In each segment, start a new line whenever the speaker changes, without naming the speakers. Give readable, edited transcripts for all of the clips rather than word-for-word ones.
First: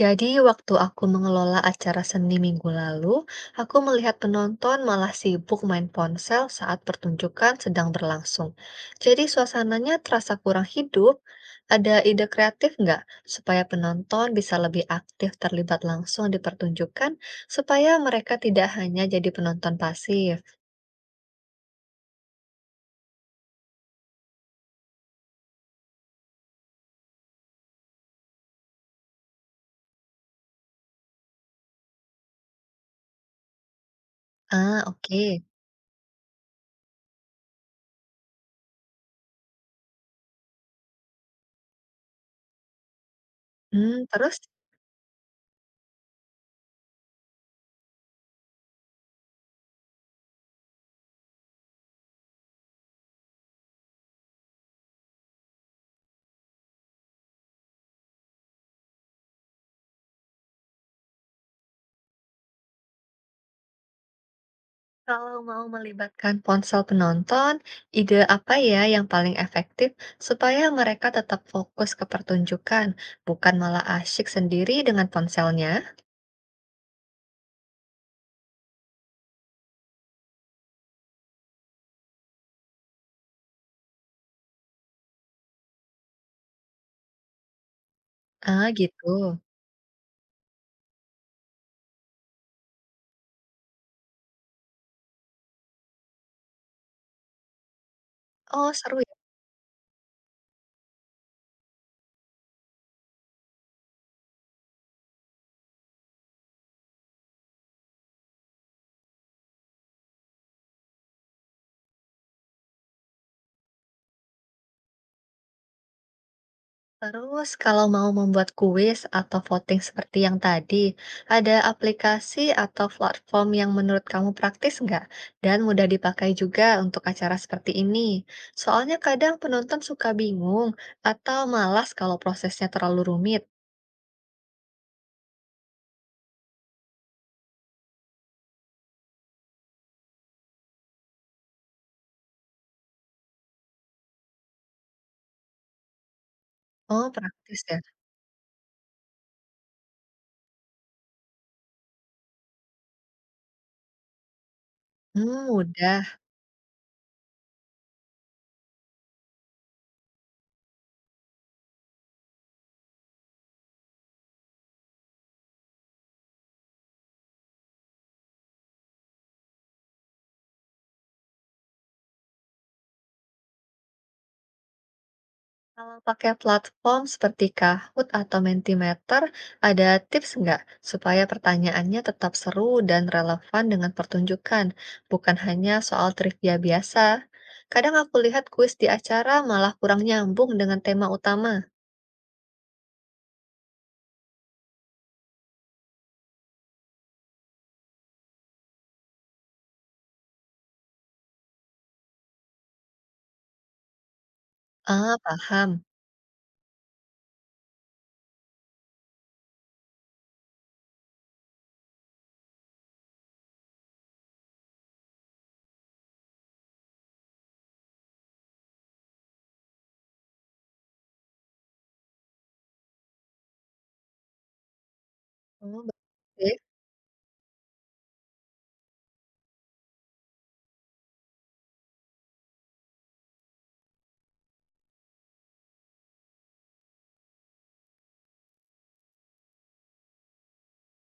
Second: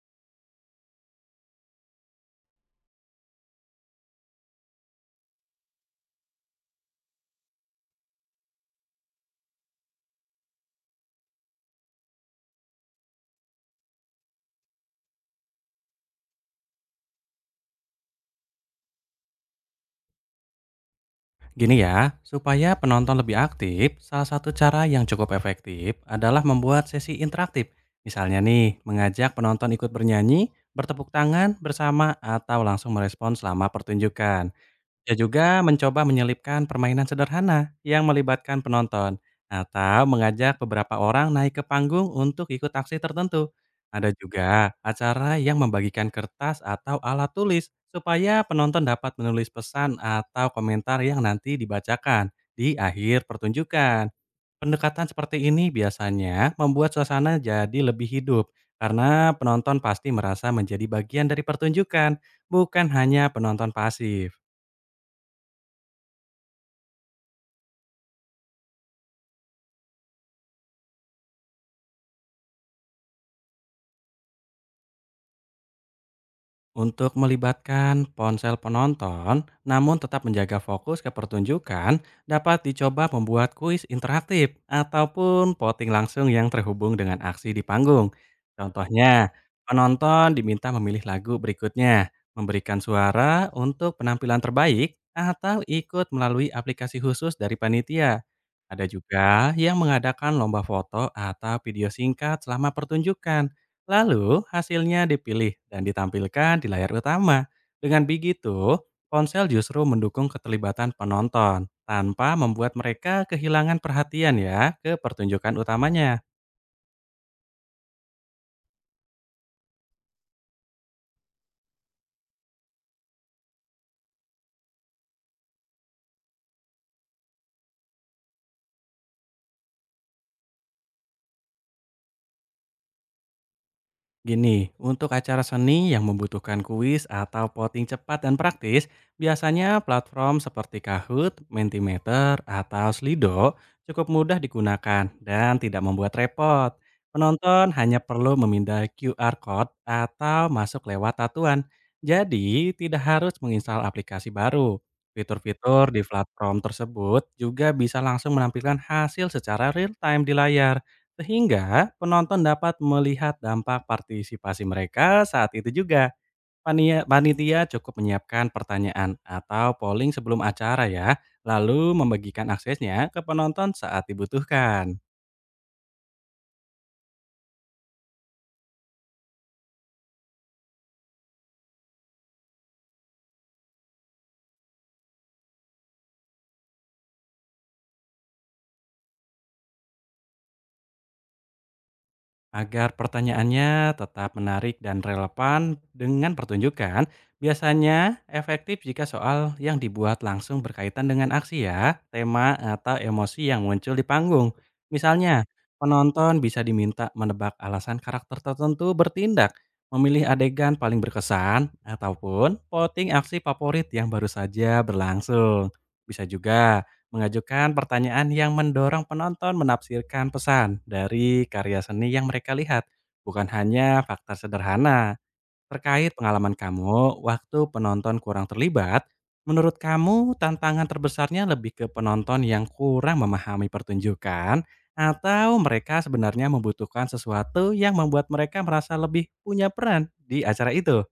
Jadi, waktu aku mengelola acara seni minggu lalu, aku melihat penonton malah sibuk main ponsel saat pertunjukan sedang berlangsung. Jadi, suasananya terasa kurang hidup. Ada ide kreatif nggak supaya penonton bisa lebih aktif terlibat langsung di pertunjukan, supaya mereka tidak hanya jadi penonton pasif?
Gini ya, supaya penonton lebih aktif, salah satu cara yang cukup efektif adalah membuat sesi interaktif. Misalnya nih, mengajak penonton ikut bernyanyi, bertepuk tangan bersama, atau langsung merespon selama pertunjukan.
Ah,
Dia
oke.
juga mencoba menyelipkan permainan sederhana yang melibatkan penonton atau mengajak beberapa orang naik ke panggung untuk ikut aksi tertentu.
Hmm,
Ada
terus?
juga acara yang membagikan kertas atau alat tulis supaya penonton dapat menulis pesan atau komentar yang nanti dibacakan di akhir pertunjukan. Pendekatan seperti ini biasanya membuat suasana jadi lebih hidup karena penonton pasti merasa menjadi bagian dari pertunjukan, bukan hanya penonton pasif.
Kalau mau melibatkan ponsel penonton, ide apa ya yang paling efektif supaya mereka tetap fokus ke pertunjukan, bukan malah asyik sendiri dengan ponselnya?
Untuk melibatkan ponsel penonton, namun tetap menjaga fokus ke pertunjukan, dapat dicoba membuat kuis interaktif ataupun voting langsung yang terhubung dengan aksi di panggung.
Ah,
Contohnya,
gitu.
penonton diminta memilih lagu berikutnya, memberikan suara untuk penampilan terbaik, atau ikut melalui aplikasi khusus dari panitia.
Oh,
Ada
seru ya.
juga yang mengadakan lomba foto atau video singkat selama pertunjukan. Lalu, hasilnya dipilih dan ditampilkan di layar utama. Dengan begitu, ponsel justru mendukung keterlibatan penonton tanpa membuat mereka kehilangan perhatian ya ke pertunjukan utamanya.
Terus, kalau mau membuat kuis atau voting seperti yang tadi, ada aplikasi atau platform yang menurut kamu praktis nggak? Dan mudah dipakai juga untuk acara seperti ini. Soalnya kadang penonton suka bingung atau malas kalau prosesnya terlalu rumit.
Gini, untuk acara seni yang membutuhkan kuis atau voting cepat dan praktis, biasanya platform seperti Kahoot, Mentimeter, atau Slido cukup mudah digunakan dan tidak membuat repot.
Oh, praktis
Penonton
ya.
hanya perlu memindai QR code atau masuk lewat tatuan. Jadi, tidak harus menginstal aplikasi baru.
Hmm,
Fitur-fitur di
mudah.
platform tersebut juga bisa langsung menampilkan hasil secara real time di layar, sehingga penonton dapat melihat dampak partisipasi mereka saat itu juga. Panitia cukup menyiapkan pertanyaan atau polling sebelum acara ya, lalu membagikan aksesnya ke penonton saat dibutuhkan.
Kalau pakai platform seperti Kahoot atau Mentimeter, ada tips nggak supaya pertanyaannya tetap seru dan relevan dengan pertunjukan, bukan hanya soal trivia biasa? Kadang aku lihat kuis di acara malah kurang nyambung dengan tema utama.
Agar pertanyaannya tetap menarik dan relevan dengan pertunjukan, biasanya efektif jika soal yang dibuat langsung berkaitan dengan aksi ya, tema atau emosi yang muncul di panggung.
Ah,
Misalnya,
paham.
penonton bisa diminta menebak alasan karakter tertentu bertindak, memilih adegan paling berkesan, ataupun voting aksi favorit yang baru saja berlangsung. Bisa juga mengajukan pertanyaan yang mendorong penonton menafsirkan pesan dari karya seni yang mereka lihat, bukan hanya fakta sederhana.
Oh,
Terkait pengalaman
bagus.
kamu waktu penonton kurang terlibat, menurut kamu tantangan terbesarnya lebih ke penonton yang kurang memahami pertunjukan atau mereka sebenarnya membutuhkan sesuatu yang membuat mereka merasa lebih punya peran di acara itu?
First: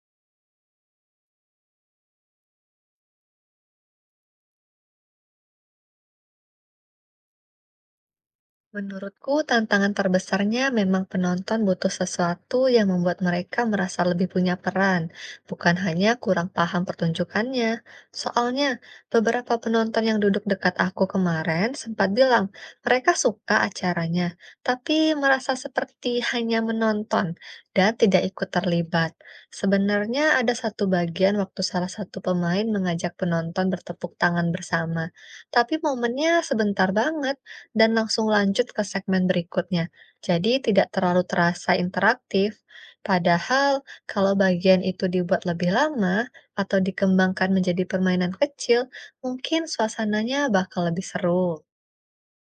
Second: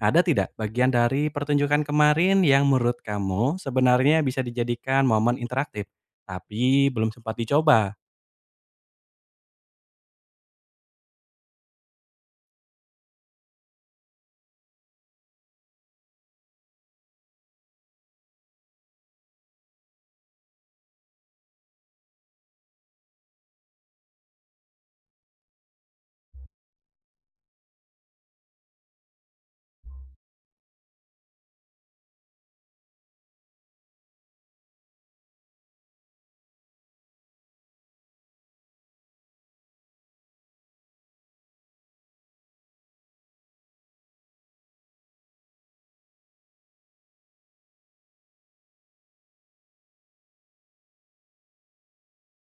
Ada tidak bagian dari pertunjukan kemarin yang menurut kamu sebenarnya bisa dijadikan momen interaktif, tapi belum sempat dicoba?
Menurutku, tantangan terbesarnya memang penonton butuh sesuatu yang membuat mereka merasa lebih punya peran, bukan hanya kurang paham pertunjukannya. Soalnya, beberapa penonton yang duduk dekat aku kemarin sempat bilang mereka suka acaranya, tapi merasa seperti hanya menonton dan tidak ikut terlibat. Sebenarnya ada satu bagian waktu salah satu pemain mengajak penonton bertepuk tangan bersama, tapi momennya sebentar banget dan langsung lanjut ke segmen berikutnya. Jadi tidak terlalu terasa interaktif. Padahal kalau bagian itu dibuat lebih lama atau dikembangkan menjadi permainan kecil, mungkin suasananya bakal lebih seru.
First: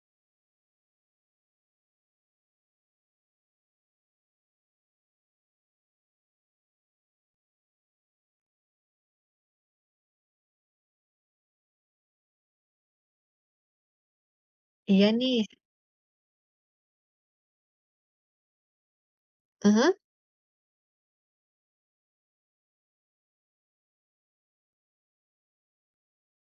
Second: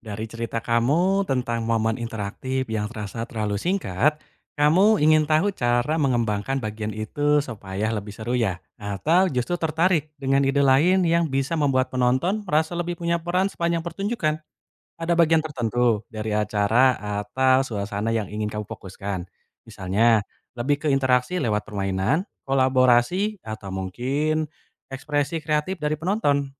Dari cerita kamu tentang momen interaktif yang terasa terlalu singkat, kamu ingin tahu cara mengembangkan bagian itu supaya lebih seru ya? Atau justru tertarik dengan ide lain yang bisa membuat penonton merasa lebih punya peran sepanjang pertunjukan?
Iya
Ada bagian
nih.
tertentu dari acara atau suasana yang ingin kamu fokuskan?
Mhm.
Misalnya, lebih ke interaksi lewat permainan, kolaborasi, atau mungkin ekspresi kreatif dari penonton?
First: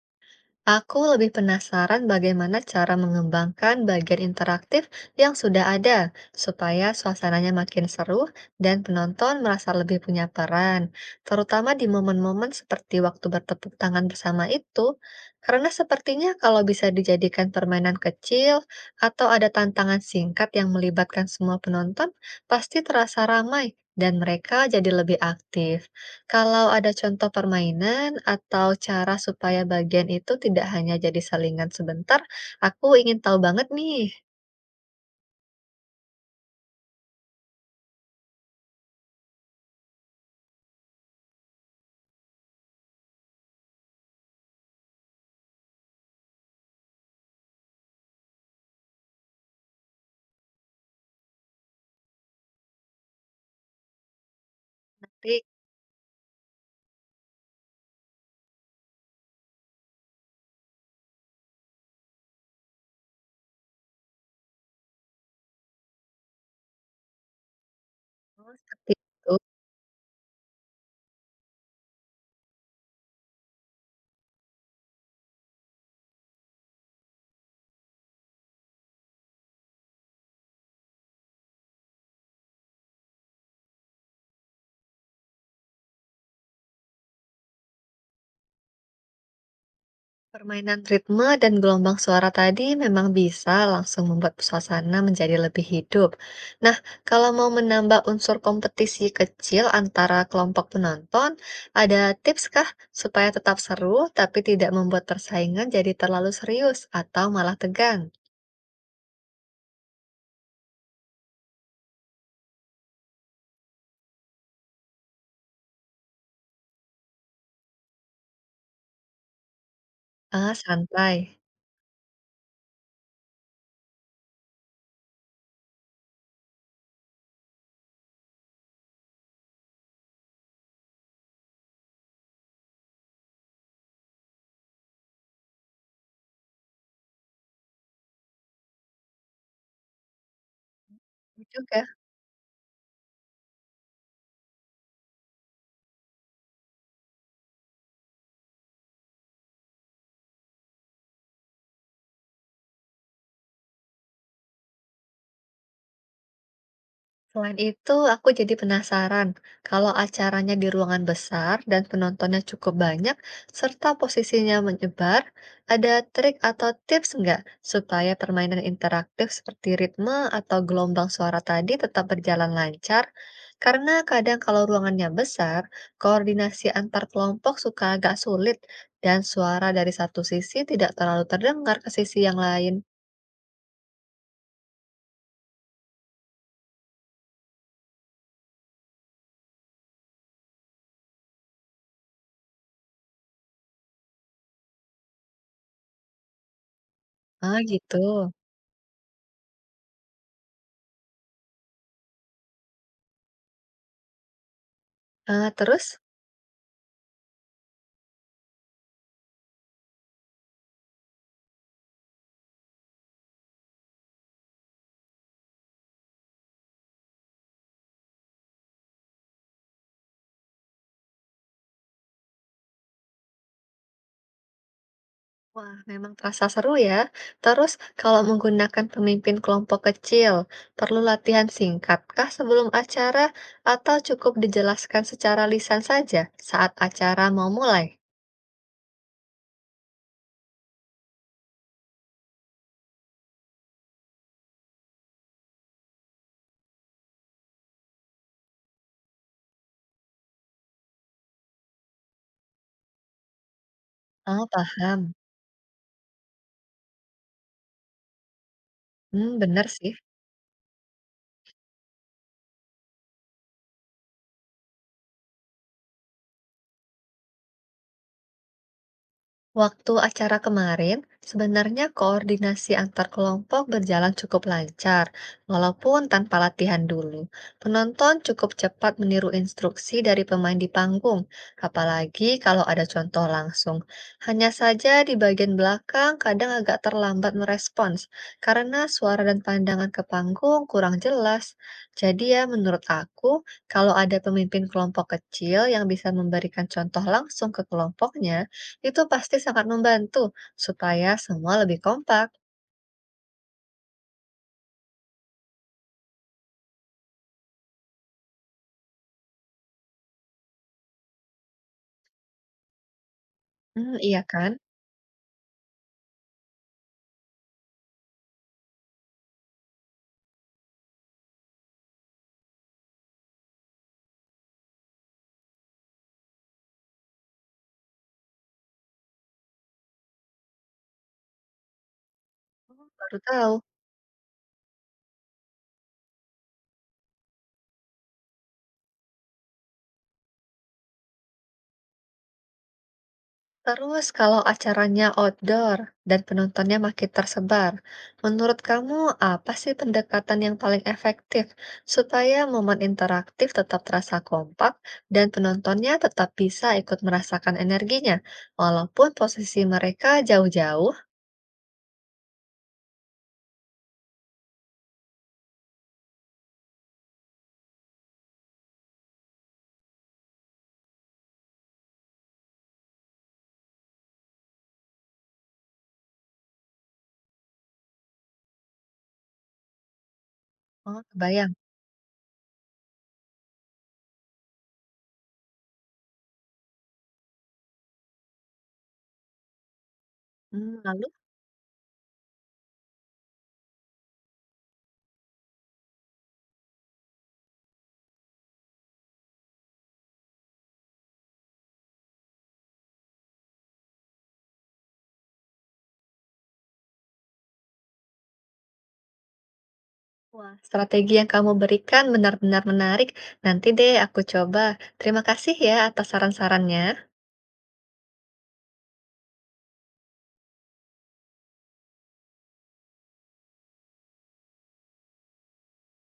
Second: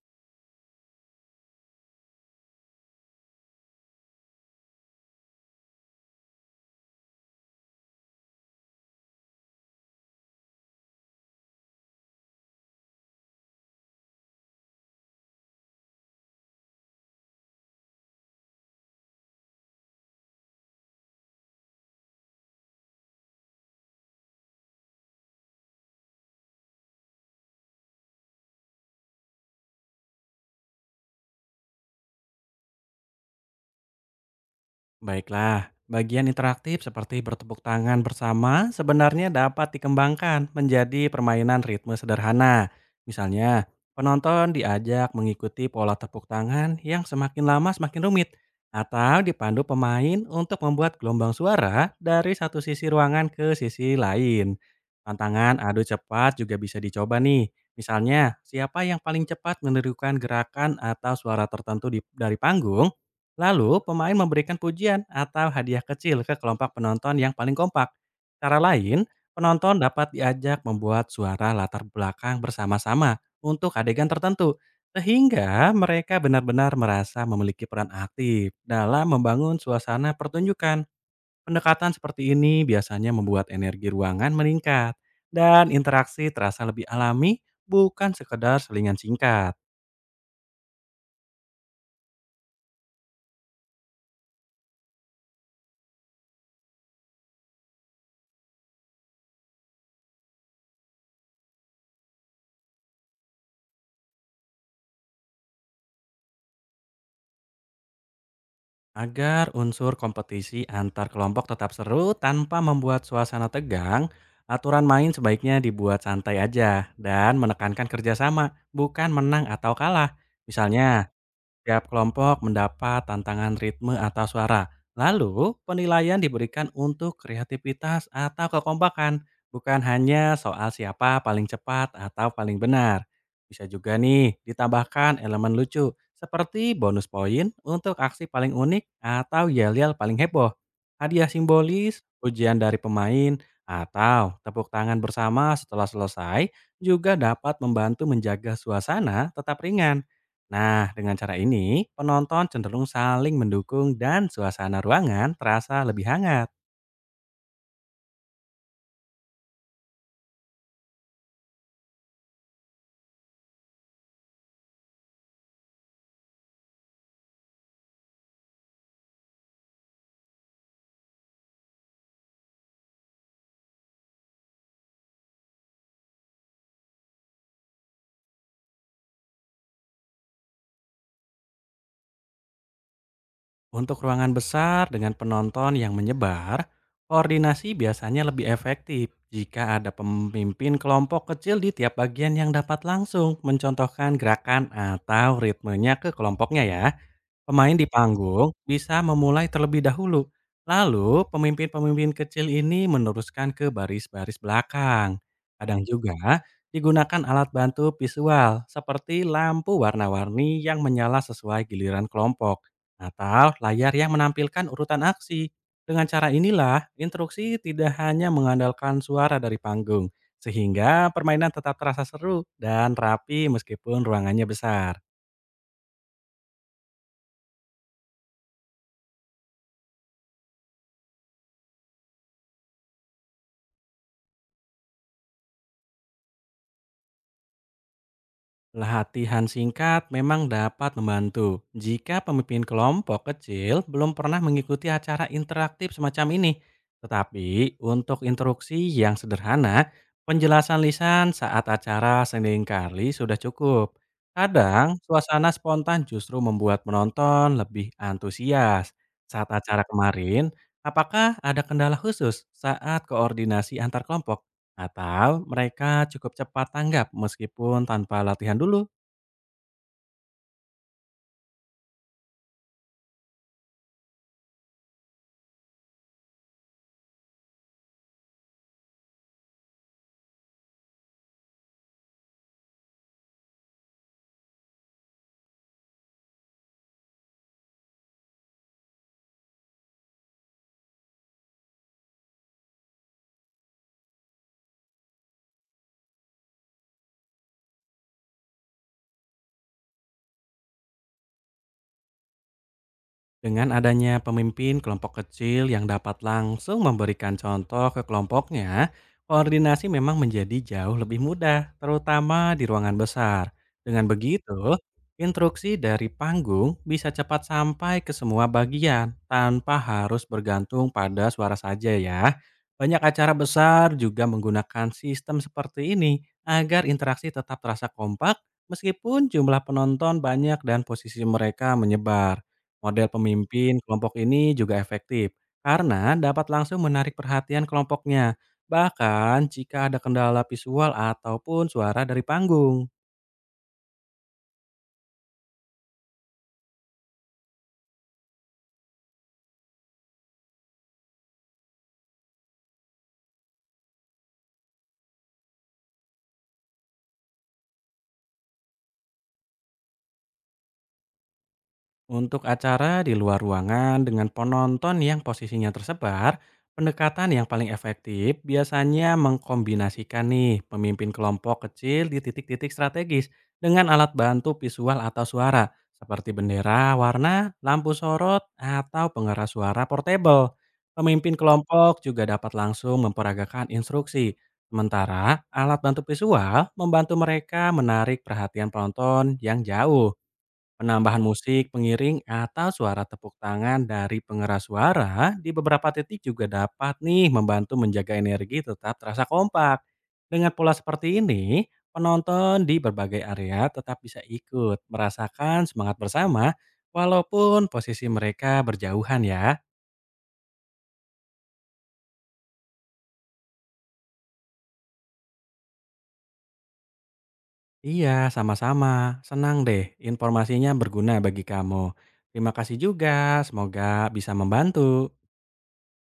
Aku lebih penasaran bagaimana cara mengembangkan bagian interaktif yang sudah ada, supaya suasananya makin seru dan penonton merasa lebih punya peran, terutama di momen-momen seperti waktu bertepuk tangan bersama itu, karena sepertinya kalau bisa dijadikan permainan kecil atau ada tantangan singkat yang melibatkan semua penonton, pasti terasa ramai dan mereka jadi lebih aktif. Kalau ada contoh permainan atau cara supaya bagian itu tidak hanya jadi salingan sebentar, aku ingin tahu banget nih.
Baiklah, bagian interaktif seperti bertepuk tangan bersama sebenarnya dapat dikembangkan menjadi permainan ritme sederhana. Misalnya, penonton diajak mengikuti pola tepuk tangan yang semakin lama semakin rumit, atau dipandu pemain untuk membuat gelombang suara dari satu sisi ruangan ke sisi lain.
Tapi
Tantangan adu cepat juga bisa dicoba nih. Misalnya, siapa yang paling cepat menirukan gerakan atau suara tertentu dari panggung. Lalu, pemain memberikan pujian atau hadiah kecil ke kelompok penonton yang paling kompak.
kalau
Cara
seperti
lain,
itu,
penonton dapat diajak membuat suara latar belakang bersama-sama untuk adegan tertentu, sehingga mereka benar-benar merasa memiliki peran aktif dalam membangun suasana pertunjukan. Pendekatan seperti ini biasanya membuat energi ruangan meningkat, dan interaksi terasa lebih alami, bukan sekedar selingan singkat.
permainan ritme dan gelombang suara tadi memang bisa langsung membuat suasana menjadi lebih hidup. Nah, kalau mau menambah unsur kompetisi kecil antara kelompok penonton, ada tips kah supaya tetap seru tapi tidak membuat persaingan jadi terlalu serius atau malah tegang?
Agar unsur kompetisi antar kelompok tetap seru tanpa membuat suasana tegang, aturan main sebaiknya dibuat santai aja dan menekankan kerjasama, bukan menang atau kalah.
Ah,
Misalnya,
santai.
tiap kelompok mendapat tantangan ritme atau suara. Lalu, penilaian diberikan untuk kreativitas atau kekompakan, bukan hanya soal siapa paling cepat atau paling benar. Bisa juga nih ditambahkan elemen lucu, seperti bonus poin untuk aksi paling unik atau yel-yel paling heboh, hadiah
Juga.
simbolis, ujian dari pemain, atau tepuk tangan bersama setelah selesai juga dapat membantu menjaga suasana tetap ringan. Nah, dengan cara ini, penonton cenderung saling mendukung dan suasana ruangan terasa lebih hangat.
Selain itu, aku jadi penasaran kalau acaranya di ruangan besar dan penontonnya cukup banyak, serta posisinya menyebar, ada trik atau tips nggak supaya permainan interaktif seperti ritme atau gelombang suara tadi tetap berjalan lancar? Karena kadang kalau ruangannya besar, koordinasi antar kelompok suka agak sulit dan suara dari satu sisi tidak terlalu terdengar ke sisi yang lain.
Untuk ruangan besar dengan penonton yang menyebar, koordinasi biasanya lebih efektif jika ada pemimpin kelompok kecil di tiap bagian yang dapat langsung mencontohkan gerakan atau ritmenya ke kelompoknya ya.
Ah,
Pemain di
gitu.
panggung bisa memulai terlebih dahulu, lalu pemimpin-pemimpin kecil ini meneruskan ke baris-baris belakang.
Ah,
Kadang
terus?
juga digunakan alat bantu visual seperti lampu warna-warni yang menyala sesuai giliran kelompok atau layar yang menampilkan urutan aksi. Dengan cara inilah, instruksi tidak hanya mengandalkan suara dari panggung, sehingga permainan tetap terasa seru dan rapi meskipun ruangannya besar.
Wah, memang terasa seru ya. Terus, kalau menggunakan pemimpin kelompok kecil, perlu latihan singkatkah sebelum acara atau cukup dijelaskan secara lisan saja saat acara mau mulai?
Latihan singkat memang dapat membantu jika pemimpin kelompok kecil belum pernah mengikuti acara interaktif semacam ini. Tetapi untuk instruksi yang sederhana, penjelasan lisan saat acara seringkali sudah cukup.
Oh,
Kadang
paham.
suasana spontan justru membuat penonton lebih antusias.
Hmm,
Saat
bener
acara
sih.
kemarin, apakah ada kendala khusus saat koordinasi antar kelompok? Atau mereka cukup cepat tanggap meskipun tanpa latihan dulu?
Waktu acara kemarin, sebenarnya koordinasi antar kelompok berjalan cukup lancar, walaupun tanpa latihan dulu. Penonton cukup cepat meniru instruksi dari pemain di panggung, apalagi kalau ada contoh langsung. Hanya saja di bagian belakang kadang agak terlambat merespons, karena suara dan pandangan ke panggung kurang jelas. Jadi ya, menurut aku, kalau ada pemimpin kelompok kecil yang bisa memberikan contoh langsung ke kelompoknya, itu pasti sangat membantu supaya semua lebih kompak.
Dengan adanya pemimpin kelompok kecil yang dapat langsung memberikan contoh ke kelompoknya, koordinasi memang menjadi jauh lebih mudah, terutama di ruangan besar.
Hmm,
Dengan
iya kan?
begitu, instruksi dari panggung bisa cepat sampai ke semua bagian tanpa harus bergantung pada suara saja ya. Banyak acara besar juga menggunakan sistem seperti ini agar interaksi tetap terasa kompak meskipun jumlah penonton banyak dan posisi mereka menyebar. Model
Baru tahu.
pemimpin kelompok ini juga efektif karena dapat langsung menarik perhatian kelompoknya, bahkan jika ada kendala visual ataupun suara dari panggung.
Terus kalau acaranya outdoor dan penontonnya makin tersebar, menurut kamu apa sih pendekatan yang paling efektif supaya momen interaktif tetap terasa kompak dan penontonnya tetap bisa ikut merasakan energinya, walaupun posisi mereka jauh-jauh?
Untuk acara di luar ruangan dengan penonton yang posisinya tersebar, pendekatan yang paling efektif biasanya mengkombinasikan nih pemimpin kelompok kecil di titik-titik strategis dengan alat bantu visual atau suara seperti bendera, warna, lampu sorot, atau pengeras suara portable.
Oh,
Pemimpin
kebayang.
kelompok juga dapat langsung memperagakan instruksi. Sementara alat bantu visual membantu mereka menarik perhatian penonton yang jauh.
Hmm. Lalu,
Penambahan musik, pengiring, atau suara tepuk tangan dari pengeras suara di beberapa titik juga dapat nih membantu menjaga energi tetap terasa kompak. Dengan pola seperti ini, penonton di berbagai area tetap bisa ikut merasakan semangat bersama walaupun posisi mereka berjauhan ya.
wah, strategi yang kamu berikan benar-benar menarik. Nanti deh aku coba. Terima kasih ya atas saran-sarannya.
Iya, sama-sama. Senang deh informasinya berguna bagi kamu. Terima kasih juga, semoga bisa membantu.